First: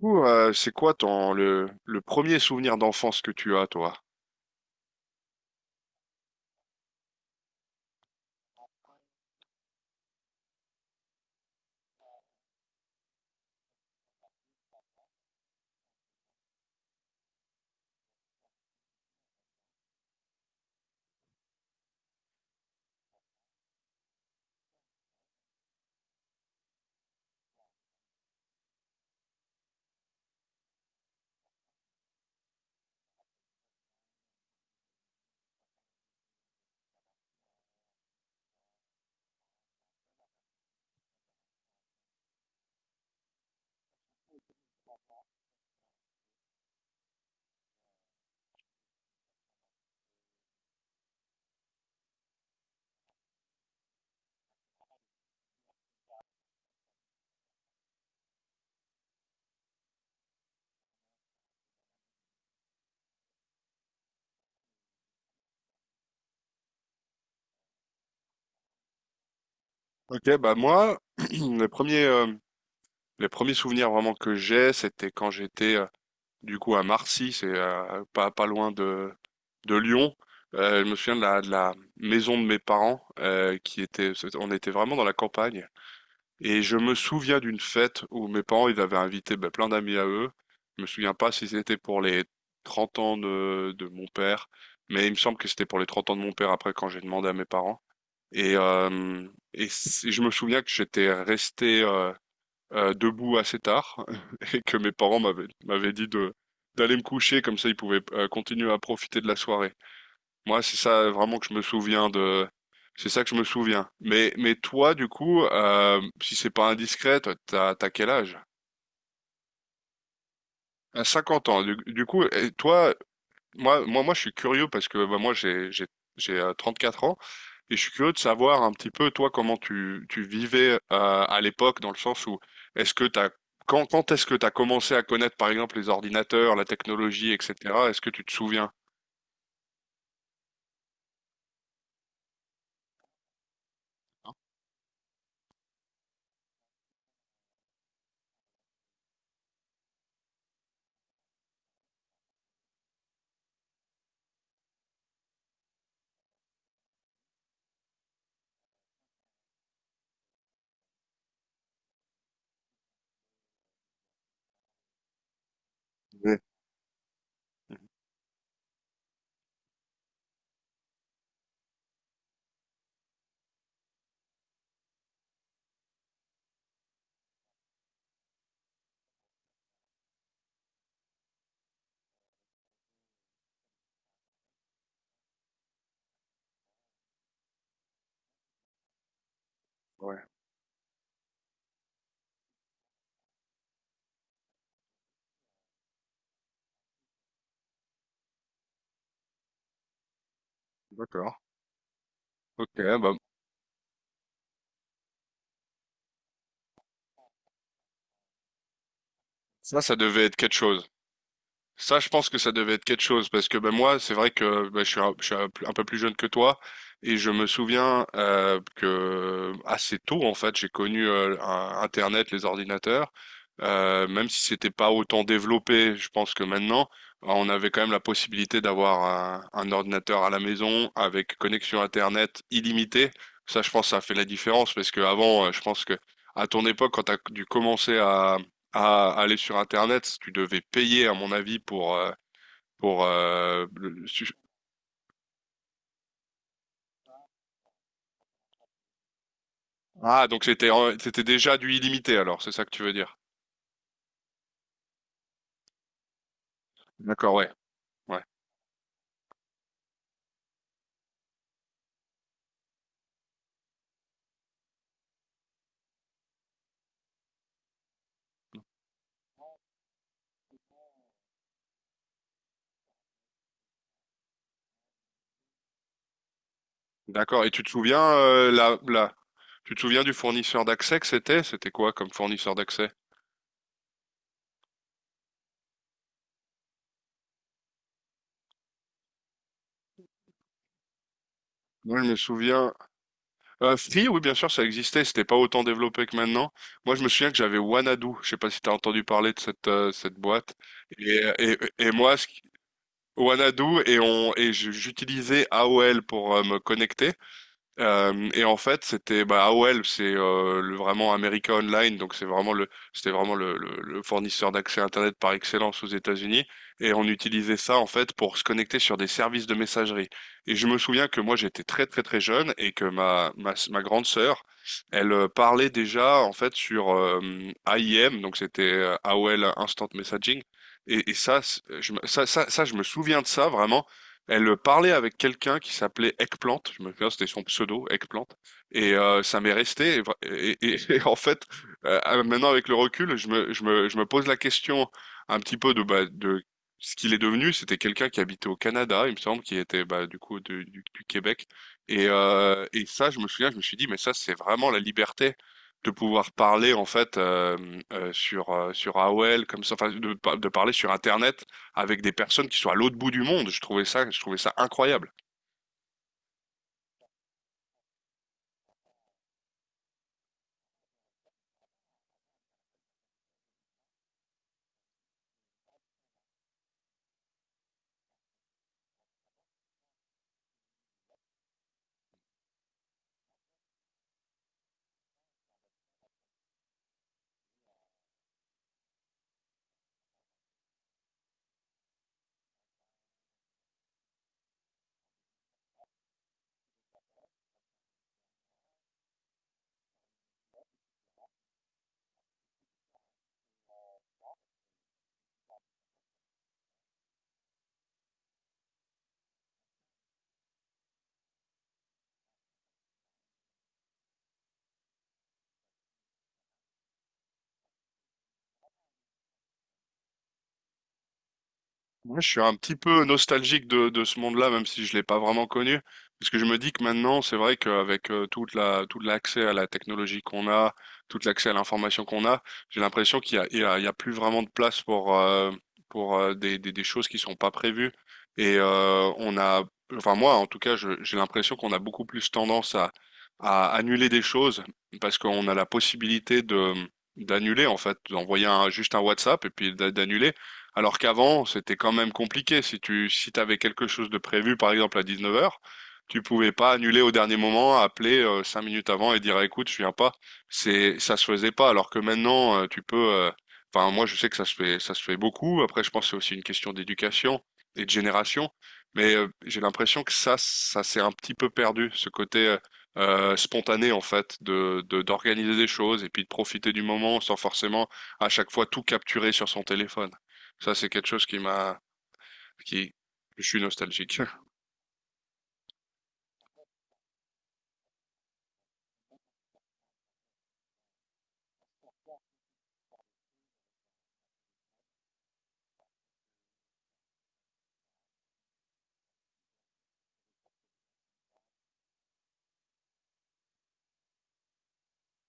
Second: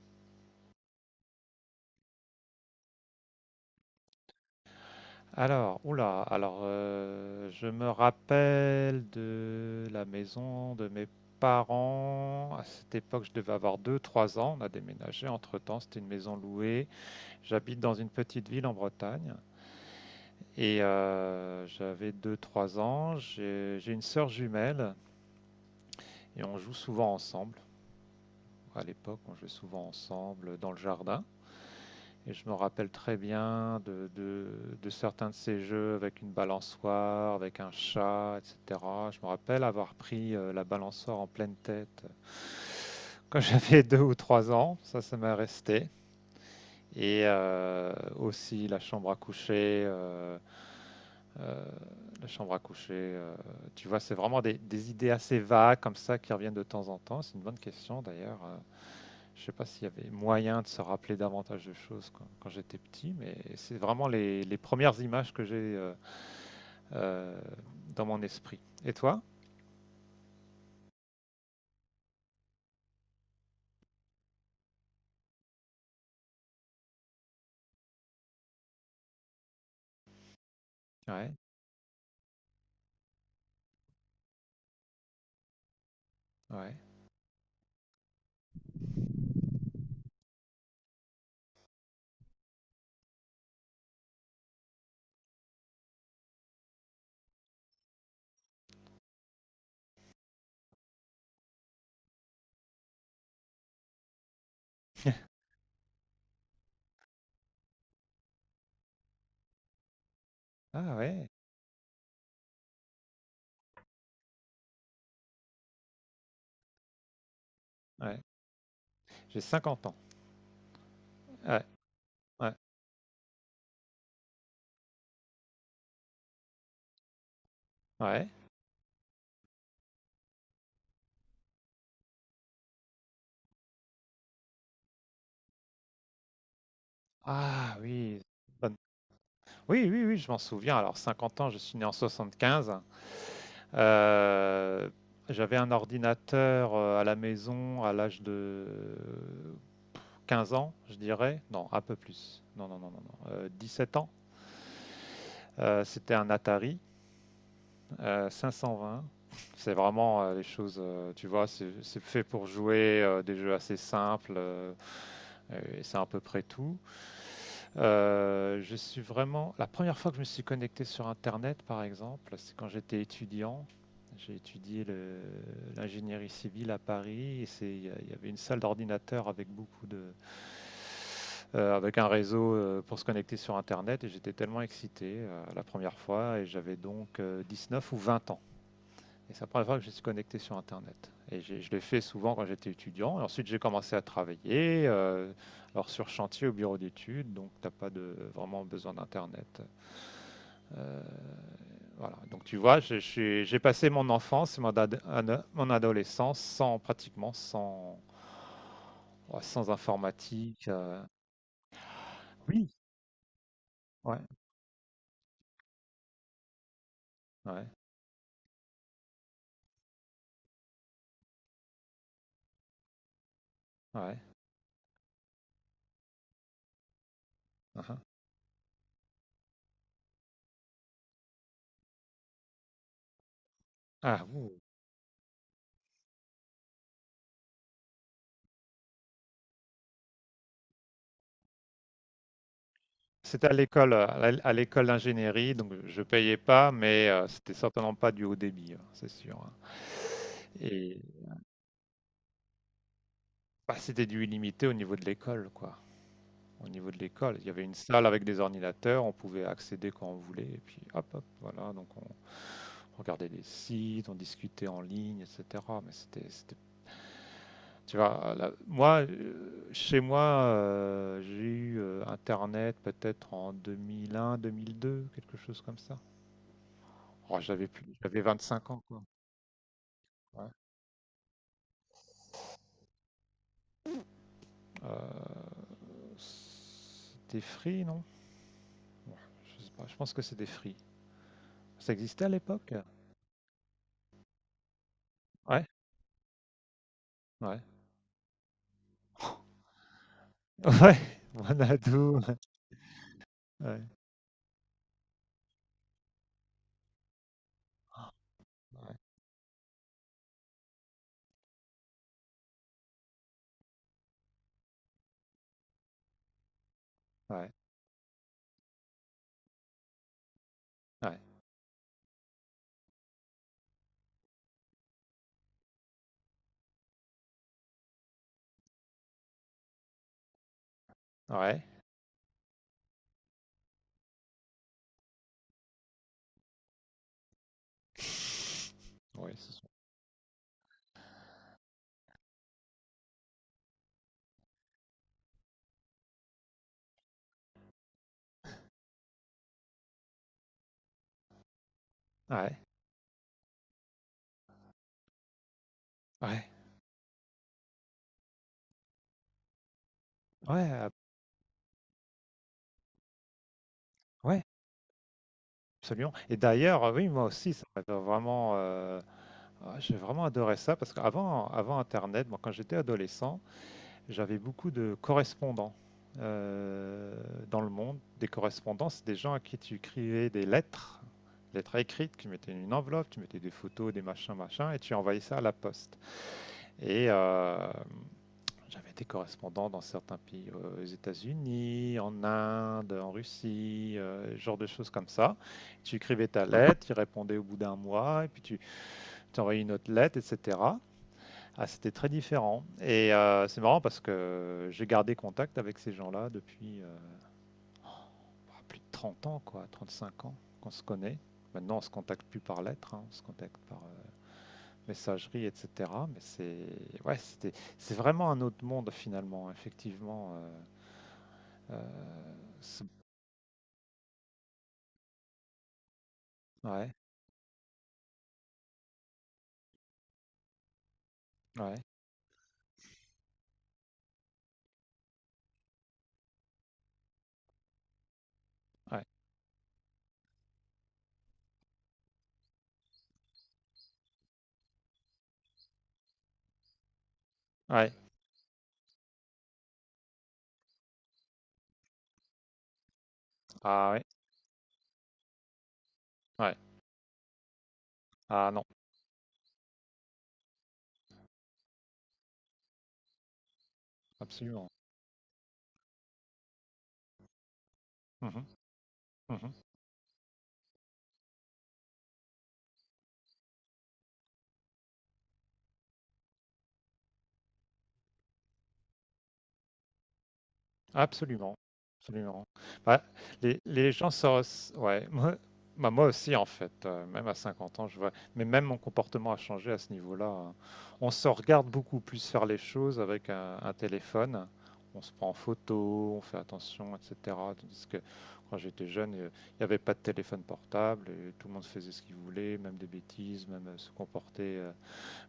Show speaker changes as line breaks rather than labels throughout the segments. Coup, c'est quoi le premier souvenir d'enfance que tu as, toi?
Alors, oula, je me rappelle de la maison de mes parents. À cette époque, je devais avoir 2, 3 ans. On a déménagé entre-temps, c'était une maison louée. J'habite dans une petite ville en Bretagne et j'avais 2, 3 ans. J'ai une sœur jumelle et on joue souvent ensemble. À l'époque, on jouait souvent ensemble dans le jardin. Et je me rappelle très bien de certains de ces jeux avec une balançoire, avec un chat, etc. Je me rappelle avoir pris la balançoire en pleine tête quand j'avais 2 ou 3 ans. Ça, ça m'est resté. Et aussi la chambre à coucher. Euh, la chambre à coucher. Tu vois, c'est vraiment des idées assez vagues comme ça qui reviennent de temps en temps. C'est une bonne question d'ailleurs. Je sais pas s'il y avait moyen de se rappeler davantage de choses quand j'étais petit, mais c'est vraiment les premières images que j'ai euh, dans mon esprit. Et toi?
Ok, bah moi, les premiers, euh, les premiers souvenirs vraiment que j'ai, c'était quand j'étais du coup à Marcy, c'est pas loin de Lyon. Je me souviens de
Ouais,
la maison de mes parents qui était, on était vraiment dans la campagne. Et
ouais.
je me souviens d'une fête où mes parents, ils avaient invité ben, plein d'amis à eux. Je me souviens pas si c'était pour les 30 ans de mon père, mais il me semble que c'était pour les 30 ans de mon père après quand j'ai demandé à mes parents. Et, euh, et je me souviens que j'étais resté debout assez tard et que mes parents m'avaient dit de d'aller me coucher comme ça ils pouvaient continuer à profiter de la soirée. Moi, c'est
Ah,
ça
ouais,
vraiment que je me souviens de. C'est ça que je me souviens. Mais toi, du coup, si c'est pas indiscret, toi, t'as quel
ouais.
âge?
J'ai 50 ans.
À cinquante ans.
Ouais,
Du coup, et
ouais,
toi, moi, je suis curieux parce que bah, moi, j'ai 4 ans et je suis curieux de
ouais.
savoir un petit peu, toi, comment tu, tu vivais à l'époque, dans le sens où est-ce que t'as, quand, quand est-ce que t'as commencé à connaître, par exemple, les ordinateurs, la technologie,
Ah,
etc. Est-ce que
oui.
tu te souviens?
bonne- Oui, oui, oui, je m'en souviens. Alors, 50 ans, je suis né en 75. Euh, J'avais un ordinateur à la maison à l'âge de 15 ans, je dirais. Non, un peu plus. Non, non, non, non, non. 17 ans. C'était un Atari 520. C'est vraiment les choses, tu vois, c'est fait pour jouer des jeux assez simples. Et c'est à peu
Ouais.
près tout. Je suis vraiment. La première fois que je me suis connecté sur Internet, par exemple, c'est quand j'étais étudiant. J'ai étudié l'ingénierie civile à Paris. Et il y avait une salle d'ordinateur avec beaucoup de, avec un réseau pour se connecter sur Internet. Et j'étais tellement excité la première fois. Et j'avais donc neuf ou 20 ans. Et c'est la première fois que je suis
Ouais,
connecté sur Internet. Et je l'ai fait souvent quand j'étais étudiant. Et ensuite, j'ai commencé à travailler, alors sur chantier au bureau d'études, donc t'as pas de, vraiment besoin d'Internet. Euh,
d'accord.
voilà. Donc tu
Ok,
vois,
bah,
j'ai passé mon enfance, et mon, mon adolescence sans pratiquement sans, oh, sans
ça devait être quelque
informatique.
chose. Ça, je pense que ça devait
Oui.
être quelque chose parce que ben moi, c'est
Ouais.
vrai que ben, je suis un peu plus jeune que toi et je me
Ouais.
souviens que assez tôt en fait, j'ai connu Internet, les ordinateurs,
Ouais.
même si c'était pas autant développé. Je pense que maintenant, ben, on avait quand même la
Uhum.
possibilité d'avoir un ordinateur à la maison avec connexion Internet illimitée. Ça, je pense, que ça a fait la
Ah, ouh.
différence parce que avant, je pense que à ton époque, quand tu as dû commencer à aller sur Internet, si tu devais payer, à mon avis. Pour,
C'était à
euh,
l'école,
le- su-
à l'école d'ingénierie, donc je payais pas, mais c'était certainement pas du haut débit, hein, c'est sûr. Hein.
ah, donc c'était,
Et
c'était déjà du illimité, alors, c'est ça que tu veux dire.
bah, c'était du illimité au niveau de l'école, quoi. Au niveau de
D'accord,
l'école, il
ouais,
y avait une salle
ouais.
avec des ordinateurs, on pouvait accéder quand on voulait, et puis hop, hop, voilà. Donc on regardait des sites, on discutait en ligne, etc. Mais tu vois, moi, chez moi, j'ai eu Internet peut-être en 2001, 2002, quelque chose comme ça. Oh,
D'accord. Et tu
j'avais
te
plus,
souviens,
j'avais 25 ans, quoi.
tu te souviens du
Ouais.
fournisseur d'accès que c'était? C'était quoi comme fournisseur d'accès?
Euh, C'était Free, non? Ouais, je sais pas, je pense que c'était Free. Ça
Moi, je me
existait à
souviens,
l'époque?
Free, oui, bien sûr, ça existait, c'était pas autant
Ouais,
développé que maintenant. Moi, je me souviens que j'avais
ouais.
Wanadu. Je sais pas si t'as entendu parler de cette boîte.
Ouais,
Et
Xanadu.
moi, ce
Ouais,
Wanadu
ouais,
et on et j- j'utilisais AOL pour me connecter. Et en fait, c'était bah, AOL, c'est le vraiment America Online, c'était vraiment le fournisseur d'accès Internet par excellence aux États-Unis. Et on
ouais,
utilisait ça en fait pour se connecter sur des services de messagerie. Et je me souviens que
ouais,
moi j'étais très très très jeune et que ma grande sœur, elle parlait déjà en fait sur AIM, donc c'était AOL Instant Messaging. Et ça,
ouais.
je me souviens de ça vraiment. Elle parlait avec quelqu'un qui s'appelait Eggplant, je me souviens, c'était son pseudo, Eggplant, et
Ouais,
ça m'est
c'est ça.
resté. Et en fait, maintenant avec le recul, je me pose la question un petit peu bah, de ce qu'il est devenu. C'était quelqu'un qui habitait au Canada, il me semble, qui était bah, du coup du Québec. Et,
Ouais,
euh, et ça, je me souviens, je me suis dit, mais ça, c'est vraiment la liberté de pouvoir
ouais,
parler en fait sur AOL comme ça, enfin de
ouais,
parler sur Internet avec des personnes qui sont à l'autre bout du monde. Je trouvais
ouais,
ça incroyable.
absolument. Et d'ailleurs, oui, moi aussi, ça m'a vraiment, j'ai vraiment adoré ça parce qu'avant, avant Internet, moi, quand j'étais adolescent, j'avais beaucoup de correspondants euh, dans le monde. Des correspondants, c'est des gens à qui tu écrivais des lettres, lettres écrites, tu mettais une enveloppe, tu mettais des photos, des machins, machins, et tu envoyais ça à la poste. Et j'avais des correspondants dans certains pays, aux États-Unis, en Inde, en Russie, genre de choses comme ça. Tu écrivais ta lettre, tu répondais au bout d'un mois, et puis tu t'envoyais une autre lettre, etc. Ah, c'était très différent. Et c'est marrant parce que j'ai gardé contact avec ces gens-là depuis plus de 30 ans, quoi, 35 ans qu'on se connaît. Maintenant, on se contacte plus par lettre, hein, on se contacte par messagerie, etc. Mais c'est ouais, c'était c'est vraiment un autre monde finalement, effectivement. Euh,
Moi, je suis un petit
ce-
peu nostalgique de ce monde-là, même si je l'ai pas vraiment connu, parce que je me dis que
ouais,
maintenant, c'est vrai qu'avec tout l'accès à la technologie qu'on a, tout l'accès à
ouais,
l'information qu'on a, j'ai l'impression qu'il y a, il y a, il y a plus vraiment de place pour des choses qui sont pas prévues. Et
ouais,
enfin moi, en tout cas, j'ai l'impression qu'on a beaucoup plus tendance à annuler des choses parce qu'on a la possibilité de d'annuler en
ouais.
fait, d'envoyer juste un WhatsApp et puis d'annuler. Alors qu'avant, c'était quand même compliqué. Si t'avais quelque
Ah, ouais,
chose de prévu, par exemple à 19h, tu pouvais
ouais.
pas annuler au dernier moment, appeler
Ah,
cinq
non,
minutes avant et dire écoute, je viens pas. Ça se faisait pas. Alors que maintenant, tu peux. Enfin, moi, je sais que
absolument.
ça se fait beaucoup. Après, je pense que c'est aussi une question d'éducation et de
Mhm,
génération. Mais j'ai
mhm.
l'impression que ça s'est un petit peu perdu, ce côté spontané en fait, d'organiser des choses et puis de profiter du moment sans forcément à chaque fois tout capturer sur son téléphone. Ça, c'est quelque chose
Absolument, absolument.
qui,
Bah,
je suis
les gens
nostalgique.
Ouais. Moi, bah, moi aussi, en fait, même à 50 ans, je vois. Mais même mon comportement a changé à ce niveau-là. Hein. On se regarde beaucoup plus faire les choses avec un téléphone. On se prend en photo, on fait attention, etc. Tandis que quand j'étais jeune, il n'y avait pas de téléphone portable et tout le monde faisait ce qu'il voulait, même des bêtises, même se comporter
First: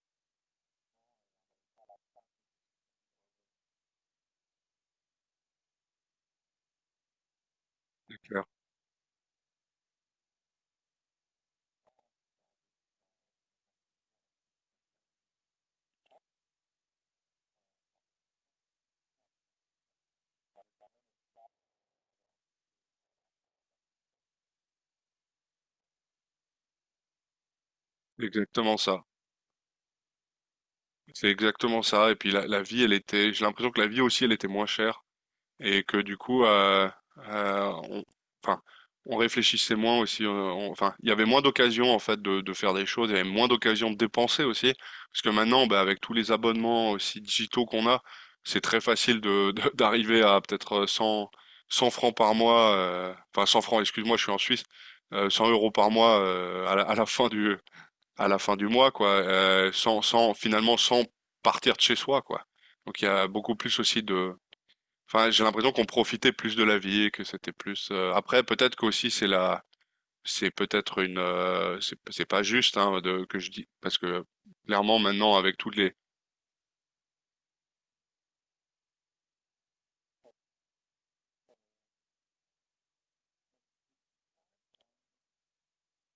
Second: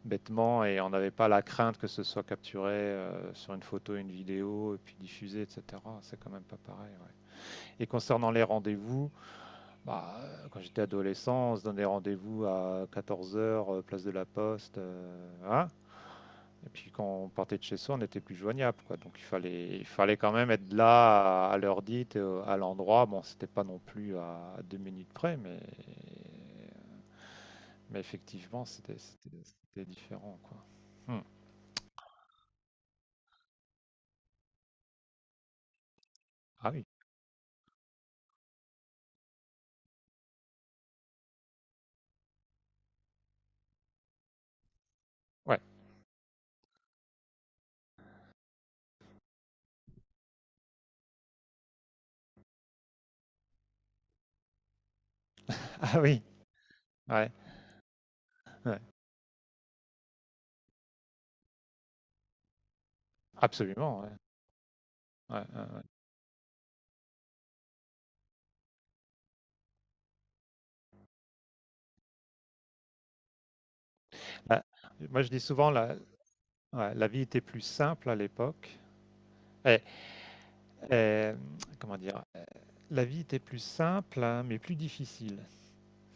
bêtement et on n'avait pas la crainte que ce soit capturé sur une photo, une vidéo et puis diffusé, etc. C'est quand même pas pareil. Ouais. Et concernant les
Clair.
rendez-vous, bah, quand j'étais adolescent, on se donnait rendez-vous à 14 heures, place de la Poste. Hein. Et puis quand on partait de chez soi, on n'était plus joignable. Quoi. Donc il fallait quand même être là à l'heure dite, à l'endroit. Bon, c'était pas non plus à 2 minutes près, mais effectivement,
Exactement
c'était
ça.
c'était- c'était différent. Quoi. Hmm.
C'est exactement ça. Et puis la vie, j'ai l'impression que la vie aussi, elle était moins chère. Et que du coup,
Ah, oui.
euh, on, enfin, on réfléchissait moins aussi. Enfin, il y avait moins d'occasions en fait de faire des choses, il y avait moins d'occasions de dépenser aussi, parce que
Ouais.
maintenant, bah, avec tous les abonnements aussi digitaux qu'on a, c'est très facile d'arriver à peut-être 100 francs par mois, enfin 100 francs, excuse-moi, je suis en Suisse, 100 € par
Ah,
mois
oui, ouais,
à la fin du
ouais,
mois, quoi, sans finalement sans partir de chez soi, quoi. Donc il y a beaucoup plus
absolument.
aussi
Ouais,
de Enfin,
ouais,
j'ai
ouais,
l'impression
ouais.
qu'on profitait plus de la vie, que c'était plus. Après, peut-être qu'aussi c'est la, c'est peut-être une, c'est pas juste hein, de que je dis parce que
Bah,
clairement
moi, je
maintenant
dis
avec
souvent,
toutes les.
ouais, la vie était plus simple à l'époque. Eh, eh, comment dire? La vie était plus simple, hein, mais plus difficile.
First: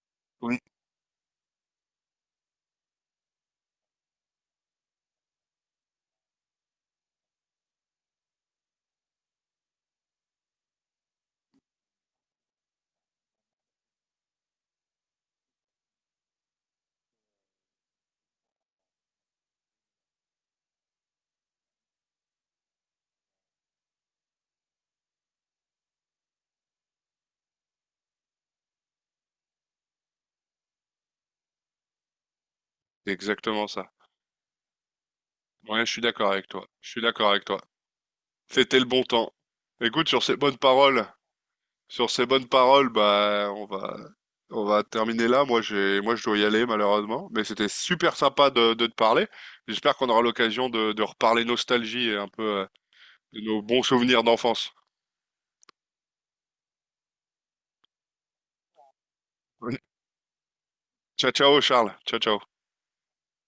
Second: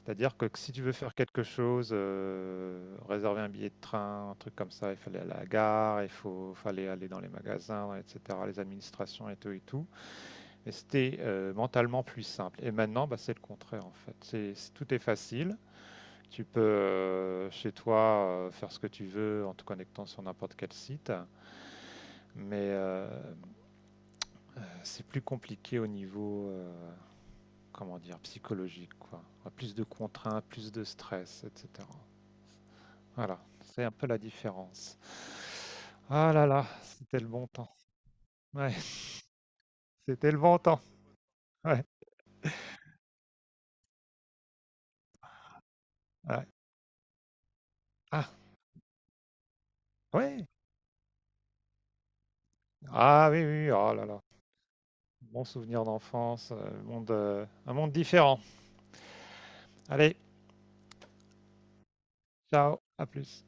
C'est-à-dire que
Oui.
si tu veux faire quelque chose, réserver un billet de train, un truc comme ça, il fallait aller à la gare, fallait aller dans les magasins, etc., les administrations et tout et tout. Et c'était mentalement plus simple. Et maintenant, bah, c'est le contraire en fait. Tout est facile. Tu peux chez toi faire ce que tu veux en te connectant sur n'importe quel site, mais c'est plus compliqué au niveau, comment dire, psychologique, quoi. Enfin, plus de contraintes, plus de stress, etc.
C'est
Voilà,
exactement
c'est un
ça.
peu la différence.
Ouais, je suis d'accord
Ah là
avec
là,
toi. Je suis
c'était le
d'accord avec
bon
toi.
temps. Ouais,
C'était le bon temps. Écoute,
c'était le bon temps. Ouais,
sur ces bonnes paroles, bah on va terminer là. Moi je dois y
ouais.
aller malheureusement, mais c'était super
Ah,
sympa de te parler. J'espère qu'on aura
ouais.
l'occasion de reparler nostalgie et un peu
Ah, oui,
de nos
oui, oui,
bons
oh là là.
souvenirs d'enfance.
Bon souvenir d'enfance, monde, un monde différent. Allez,
Ciao, ciao, Charles. Ciao, ciao.
ciao, à plus.